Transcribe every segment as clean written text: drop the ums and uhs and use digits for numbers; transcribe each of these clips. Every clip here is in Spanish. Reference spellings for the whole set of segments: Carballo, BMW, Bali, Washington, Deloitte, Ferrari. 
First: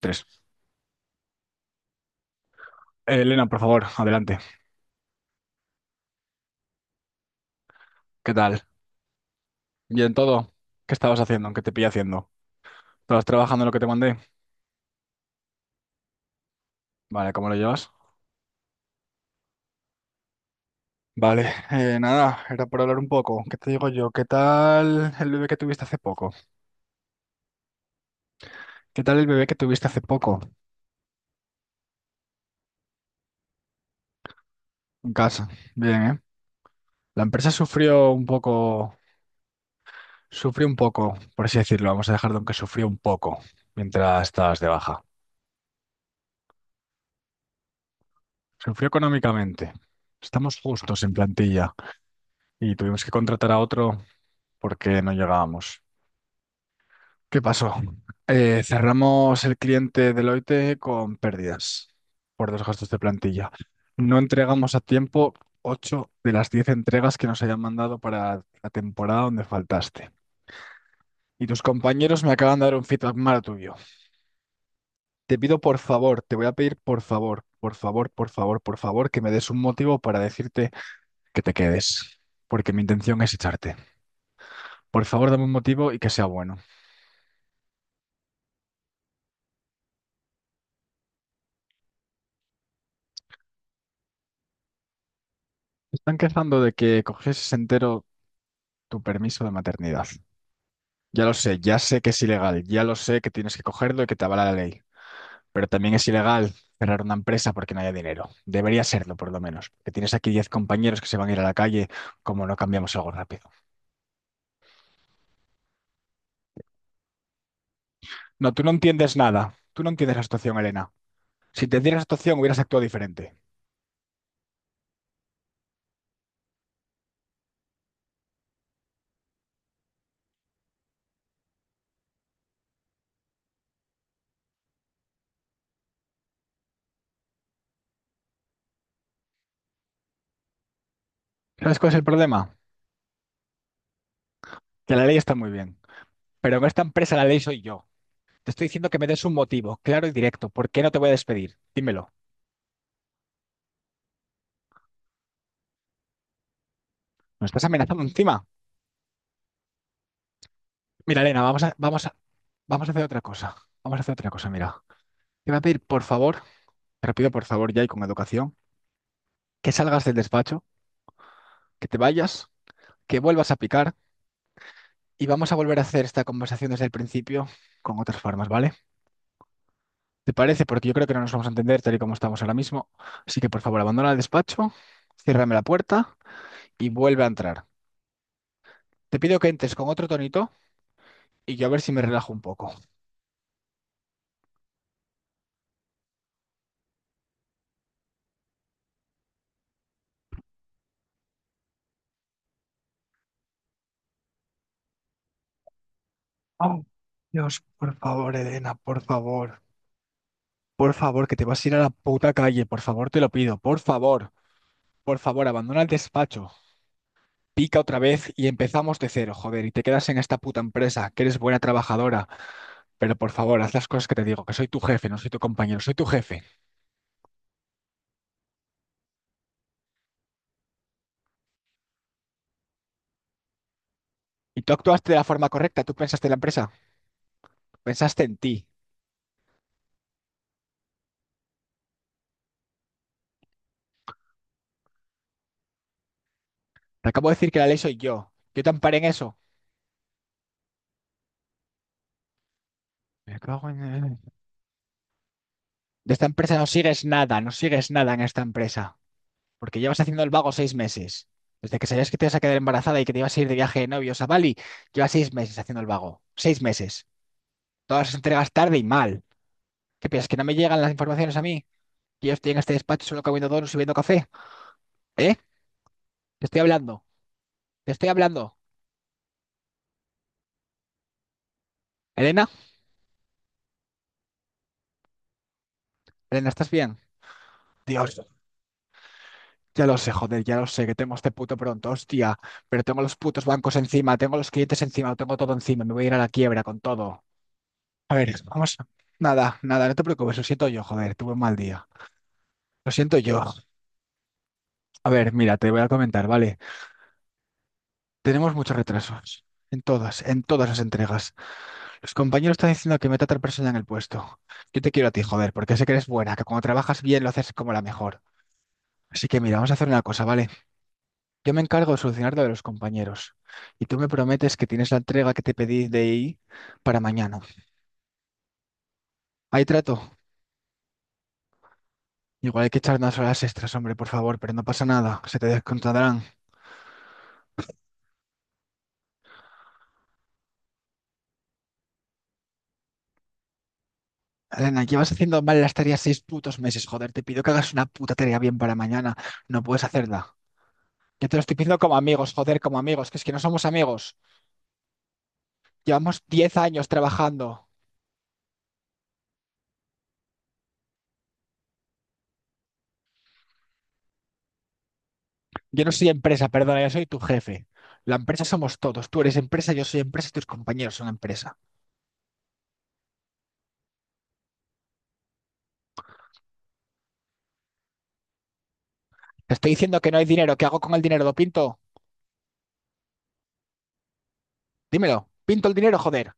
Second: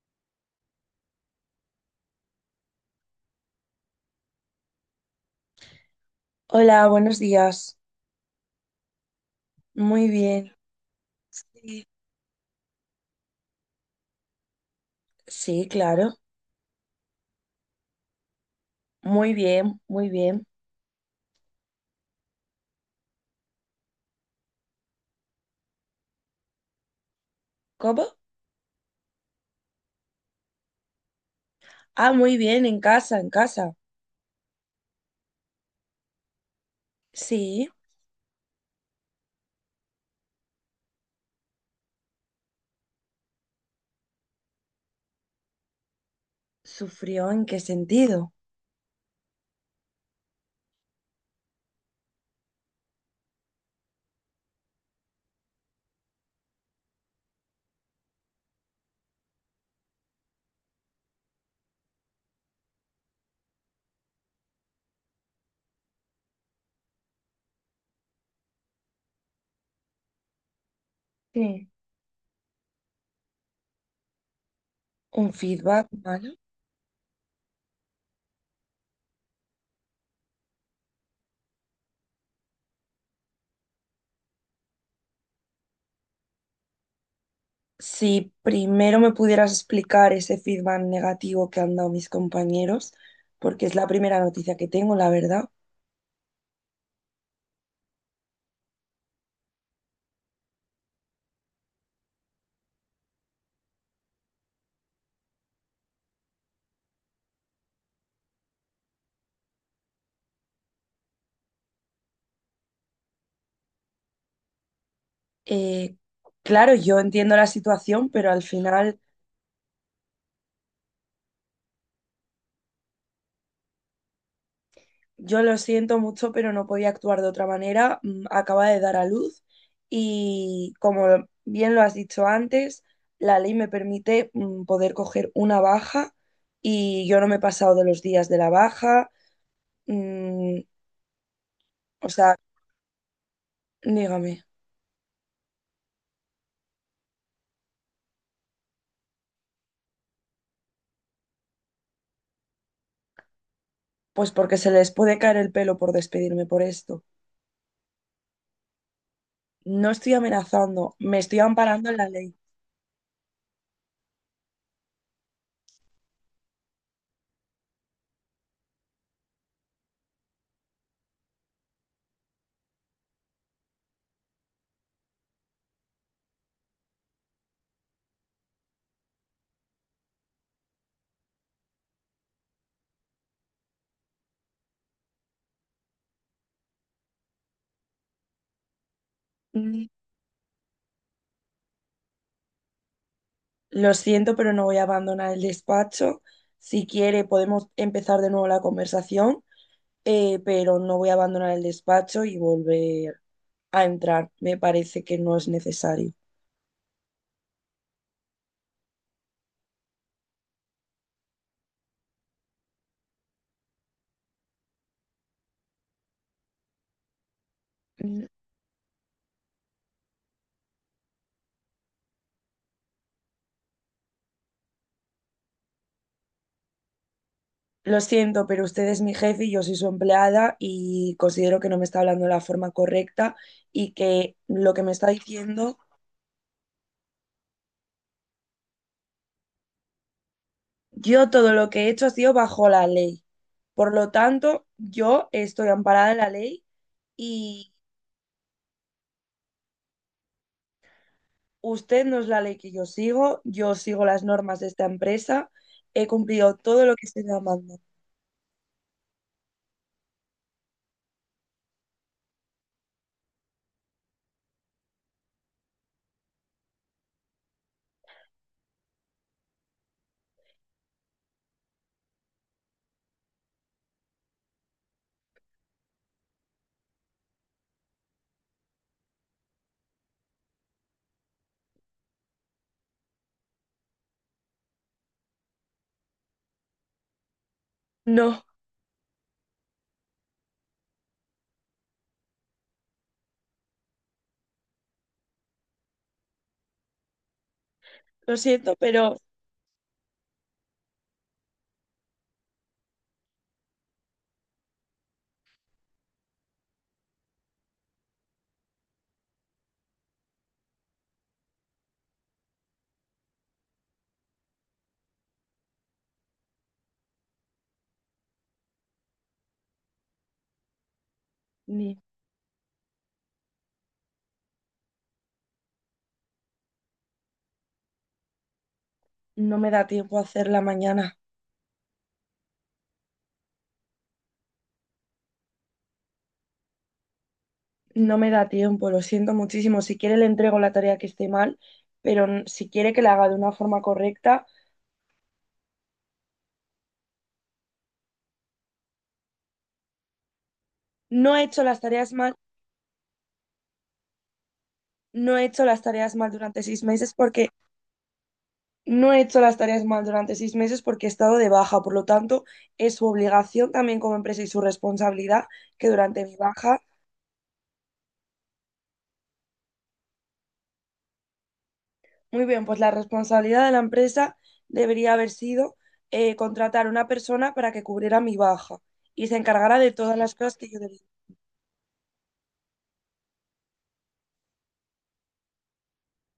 Tres. Elena, por favor, adelante. Hola, buenos días. ¿Qué tal? Muy ¿Bien todo? bien. ¿Qué estabas haciendo? ¿Qué te Sí, pillé haciendo? ¿Estabas trabajando en lo que te mandé? sí, claro. Vale, ¿cómo lo llevas? Muy bien, muy bien. Vale, nada, era por hablar un poco. ¿Qué te digo yo? ¿Qué tal el bebé que tuviste hace poco? ¿Cómo? ¿Qué tal el bebé que tuviste hace poco Ah, muy bien, en casa, en casa. en casa? Bien, ¿eh? La empresa Sí. Sufrió un poco, por así decirlo. Vamos a dejarlo en que sufrió un poco mientras estabas de baja. ¿Sufrió en qué sentido? Sufrió económicamente. Estamos justos en plantilla. Y tuvimos que contratar a otro porque no llegábamos. ¿Qué pasó? Cerramos el cliente Deloitte con pérdidas por dos gastos de plantilla. No entregamos a tiempo 8 de las 10 entregas que nos hayan mandado para la temporada donde faltaste. Y tus Sí. compañeros me acaban de dar un feedback malo tuyo. ¿Un Te pido por feedback favor, malo? te voy a pedir por favor, por favor, por favor, por favor, que me des un motivo para decirte que te quedes, porque mi intención es echarte. Por favor, dame un motivo y que sea bueno. Si primero me pudieras explicar ese feedback negativo que han dado mis compañeros, porque es la primera noticia que tengo, la verdad. Están quejando de que coges entero tu permiso de maternidad. Ya lo sé, ya sé que es ilegal, ya lo sé que tienes que cogerlo y que te avala la ley. Pero también es ilegal cerrar una empresa porque no haya dinero. Debería serlo, por lo menos. Que tienes aquí 10 compañeros que se van a ir a la calle como no cambiamos algo rápido. Eh, claro, yo entiendo la situación, pero al No, tú no final. entiendes nada. Tú no entiendes la situación, Elena. Si te dieras la situación, hubieras actuado diferente. Yo lo siento mucho, pero no podía actuar de otra manera. Acaba de dar a luz y, como bien lo has dicho antes, la ley me permite poder coger una baja y yo no me he pasado de los días de la baja. Mm, ¿Sabes cuál es el o sea, problema? dígame. Que la ley está muy bien. Pero en esta empresa la ley soy yo. Te estoy diciendo que me des un motivo, claro y directo. ¿Por qué no te voy a despedir? Dímelo. Pues porque se les puede caer el pelo por despedirme por esto. ¿Me estás amenazando encima? No estoy amenazando, me Mira, estoy Elena, amparando en la ley. vamos a hacer otra cosa. Vamos a hacer otra cosa, mira. Te voy a pedir, por favor, te lo pido por favor ya y con educación, que salgas del despacho, que te vayas, que vuelvas a picar y vamos a volver a hacer esta conversación desde el principio con otras formas, ¿vale? ¿Te parece? Porque yo creo que no nos vamos a entender tal y como estamos ahora mismo. Así que, por favor, abandona el despacho, ciérrame la puerta y vuelve a entrar. Te pido que entres con Mm, otro tonito y yo a ver si me relajo un poco. Lo siento, pero no voy a abandonar el despacho. Si quiere, podemos empezar de nuevo la conversación pero no voy a abandonar el despacho y volver a entrar. Me parece que no es necesario. Oh, Dios, por favor, Elena, por favor. Por favor, que te vas a ir a la puta calle, por favor, te lo pido, por favor, abandona el despacho, pica otra Mm, vez y empezamos de cero, joder, y te quedas en esta puta empresa, que eres buena trabajadora, pero por favor, haz las cosas que te digo, que soy tu jefe, no soy tu compañero, soy tu jefe. Lo siento, pero usted es mi jefe y yo soy su empleada y considero que no me está hablando de la forma correcta y que Y tú lo que me está actuaste de la forma diciendo, correcta, tú pensaste en la empresa, pensaste en ti. yo todo lo que he hecho ha sido bajo la ley. Por lo tanto, yo estoy amparada en la ley Te acabo de decir que la y ley soy yo, yo te amparé en eso. usted no es la ley que Me cago yo sigo en... las normas de esta empresa, he De esta cumplido empresa no todo lo sigues que se me nada, no manda. sigues nada en esta empresa. Porque llevas haciendo el vago 6 meses. Desde que sabías que te ibas a quedar embarazada y que te ibas a ir de viaje de novios a Bali, llevas 6 meses haciendo el vago. Seis meses. Todas las entregas tarde y mal. ¿Qué piensas? ¿Que no me llegan las informaciones a mí? ¿Que yo estoy en este despacho solo comiendo donuts y bebiendo café? ¿Eh? Te estoy hablando. Te estoy hablando. ¿Elena? ¿Elena, estás bien? Dios. No, Ya lo sé, joder, ya lo sé, que tengo este puto pronto, hostia. Pero tengo los putos bancos encima, tengo los clientes encima, lo tengo todo encima, me voy a ir a la quiebra con todo. A ver, lo vamos. siento, pero Nada, nada, no te preocupes, lo siento yo, joder, tuve un mal día. Lo siento yo. A ver, mira, te voy a comentar, ¿vale? Tenemos muchos retrasos. En todas las entregas. Los compañeros están diciendo que meta a otra persona en el puesto. Yo te quiero a ti, joder, porque sé que eres buena, que cuando trabajas bien lo haces como la mejor. Así que mira, vamos a hacer una cosa, ¿vale? Yo me encargo de ni- solucionar lo de los compañeros. Y tú me prometes que tienes la entrega que te pedí de ahí para mañana. no Ahí me da trato. tiempo a hacerla mañana. Igual hay que echar unas horas extras, hombre, por favor, pero no pasa nada. Se te descontarán. No me da tiempo, lo siento muchísimo. Si quiere le entrego la tarea que esté mal, pero si quiere que la haga de una forma correcta. Elena, llevas haciendo mal las tareas 6 putos meses, joder. Te pido que hagas una puta tarea bien para mañana. No puedes hacerla. Yo No te lo he estoy hecho pidiendo las como tareas amigos, mal, joder, como amigos, que es que no somos amigos. No he hecho las tareas Llevamos mal 10 durante seis años meses porque trabajando. no he hecho las tareas mal durante seis meses porque he estado de baja. Por lo tanto, es su obligación también como empresa y su responsabilidad Yo que no soy durante mi empresa, baja. perdona, yo soy tu jefe. La empresa somos todos. Tú eres empresa, yo soy empresa y tus compañeros son empresa. Muy bien, pues la responsabilidad de la empresa debería haber sido contratar a una persona para que cubriera mi baja y se Te estoy encargara de diciendo que todas no hay las dinero. cosas ¿Qué que hago yo con debía. el dinero? ¿Lo pinto? Dímelo. Pinto el dinero, joder.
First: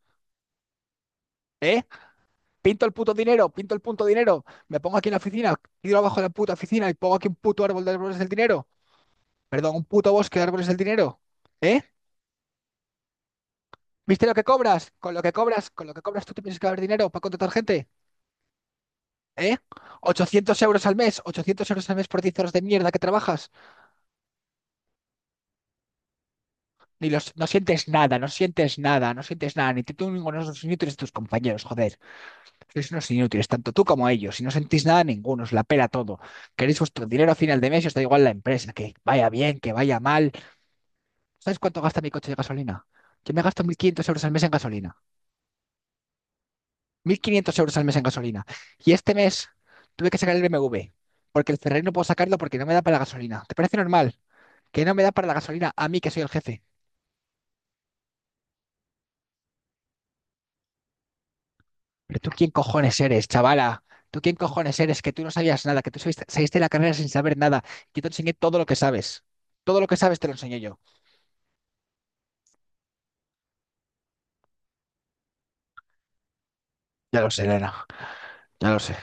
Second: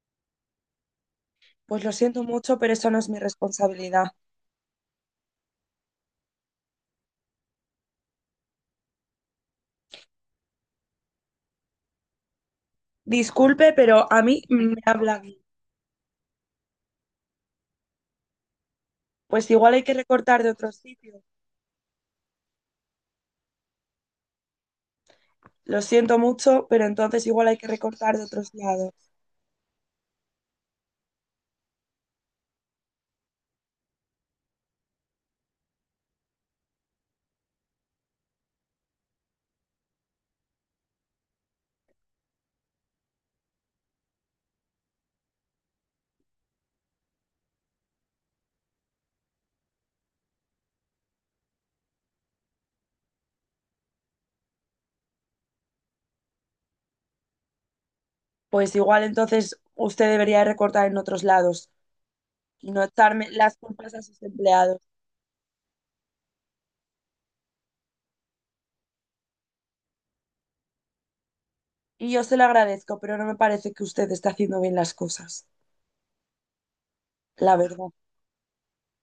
¿Eh? Pues lo siento mucho, pero Pinto eso el no es puto mi dinero, pinto el punto responsabilidad. dinero. Me pongo aquí en la oficina, tiro abajo de la puta oficina y pongo aquí un puto árbol de árboles del dinero. Perdón, un puto bosque de árboles del dinero. ¿Eh? Disculpe, pero a ¿Viste lo que mí me cobras? Con habla lo que bien. cobras, con lo que cobras, ¿tú te piensas que va a haber dinero para contratar gente? Pues ¿Eh? igual hay que recortar de 800 otros euros al mes, sitios. 800 euros al mes por 10 horas de mierda que trabajas. Lo siento mucho, pero Ni entonces los, No igual hay que sientes recortar nada, de no otros sientes lados. nada, no sientes nada, ni tú ninguno de los inútiles de tus compañeros, joder. Sois unos inútiles, tanto tú como ellos, y no sentís nada ninguno, os la pela todo. Queréis vuestro dinero a final de mes y os da igual la empresa, que vaya bien, que vaya mal. ¿Sabes cuánto gasta mi coche de gasolina? Yo me gasto 1.500 euros al mes en gasolina. 1.500 euros al mes en gasolina. Y este mes tuve que sacar el BMW, porque el Ferrari no puedo sacarlo porque no me da para la gasolina. ¿Te parece normal? Que no me da para la gasolina a mí que soy el jefe. Pues igual entonces usted debería recortar en otros lados Pero tú quién y no cojones eres, echarme las chavala. culpas a Tú sus quién cojones empleados. eres, que tú no sabías nada, que tú saliste de la carrera sin saber nada. Que te enseñé todo lo que sabes. Todo lo que sabes te lo enseñé yo. Y yo se lo agradezco, pero no me parece que usted esté haciendo bien las cosas, Ya lo sé, la Elena. verdad. Ya lo sé.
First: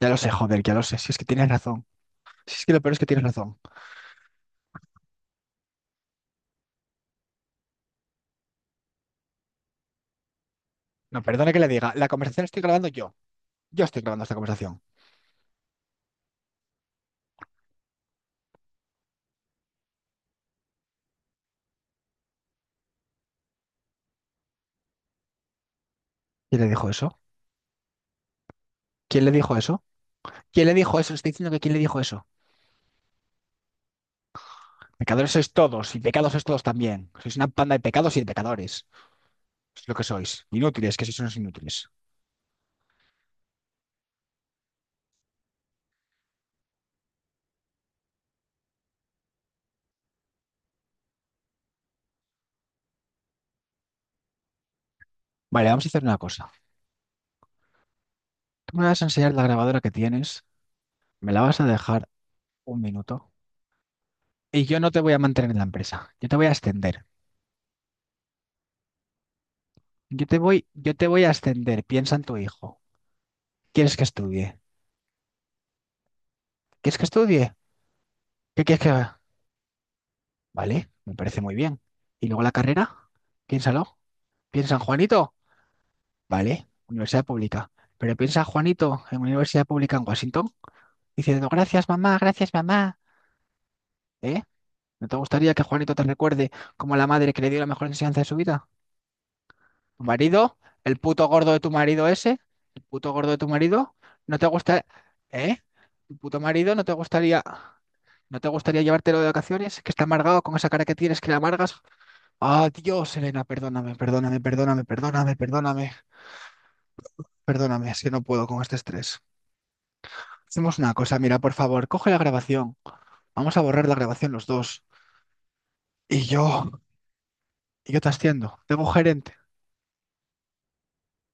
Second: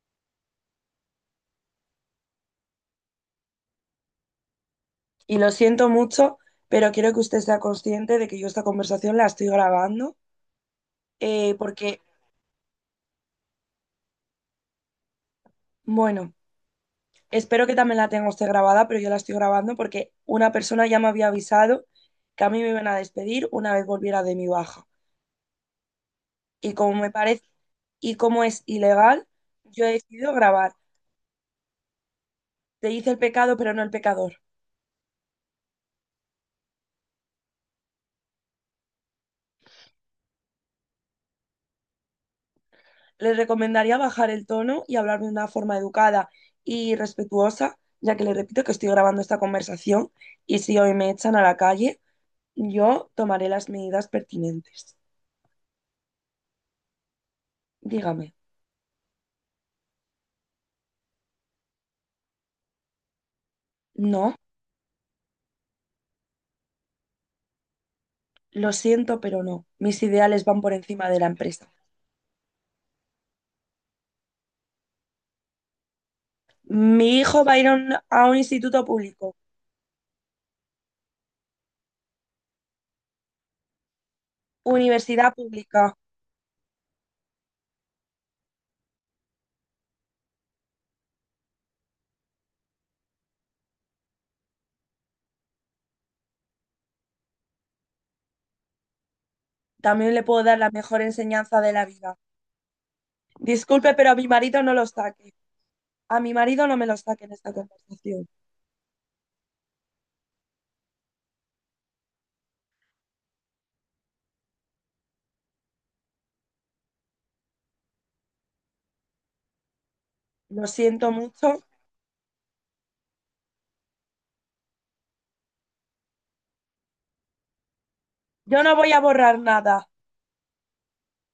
Ya lo sé, joder, ya lo sé. Si es que tienes razón. Si es que lo peor es que tienes razón. Y lo siento mucho, pero quiero que usted sea consciente de que yo esta conversación la estoy grabando, No, perdone que le diga. porque, La conversación la estoy grabando yo. Yo estoy grabando esta conversación. bueno, espero que también la tenga usted grabada, pero yo la estoy grabando porque una persona ya me había avisado que a mí me iban a despedir una vez volviera de mi baja. ¿Quién le Y dijo como me eso? parece, y como es ¿Quién ilegal, le dijo eso? yo he decidido ¿Quién grabar. le dijo eso? Estoy diciendo que ¿quién le dijo eso? Te hice el pecado, pero no el pecador. Pecadores sois todos y pecados sois todos también. Sois una panda de pecados y de pecadores. Es lo que sois. Inútiles, que sois unos inútiles. Les recomendaría bajar el tono y hablar de una forma educada y respetuosa, ya que les repito que estoy grabando esta conversación y si hoy me echan a la calle, yo tomaré las medidas pertinentes. Vale, vamos a hacer una cosa. Dígame. Tú me vas a enseñar la grabadora que tienes, me la vas a dejar un minuto No, y yo no te voy a mantener en la empresa. Yo te voy a ascender. lo siento, pero no. Mis ideales van por Yo te encima de voy la a empresa. ascender. Piensa en tu hijo. ¿Quieres que estudie? ¿Quieres que Mi hijo va estudie? a ir a un ¿Qué quieres instituto que haga? público, Vale, me parece muy bien. ¿Y luego la carrera? Piénsalo. Piensa en universidad Juanito. pública. Vale, universidad pública. Pero piensa Juanito en una universidad pública en Washington diciendo gracias mamá, gracias mamá. ¿Eh? ¿No te gustaría que Juanito te recuerde como la madre que le dio la mejor enseñanza de su vida? ¿Tu También le puedo dar marido? la ¿El mejor puto gordo de enseñanza tu de la marido vida. ese? ¿El puto gordo de tu Disculpe, marido? pero a mi ¿No te marido no gusta... lo saque. ¿Eh? ¿Tu A mi puto marido marido no no me te lo saque en gustaría... esta conversación. ¿No te gustaría llevártelo de vacaciones? Que está amargado con esa cara que tienes, que le amargas. Ah, Dios, Elena, perdóname, perdóname, perdóname, perdóname, perdóname, perdóname. Es que no puedo con este estrés. Lo Hacemos una siento cosa, mira, por mucho. favor, coge la grabación. Vamos a borrar la grabación los dos. Y yo, y yo te asciendo. Yo no Tengo voy a gerente. borrar nada.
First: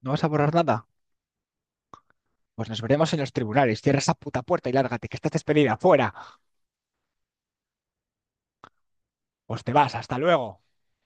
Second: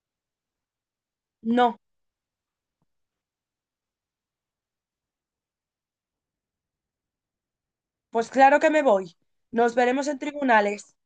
¿No vas a borrar nada? No, Pues nos veremos en los tribunales. Cierra esa puta puerta y lárgate, que estás despedida. Fuera. pues claro que me voy. Pues te Nos vas. veremos Hasta en luego. tribunales.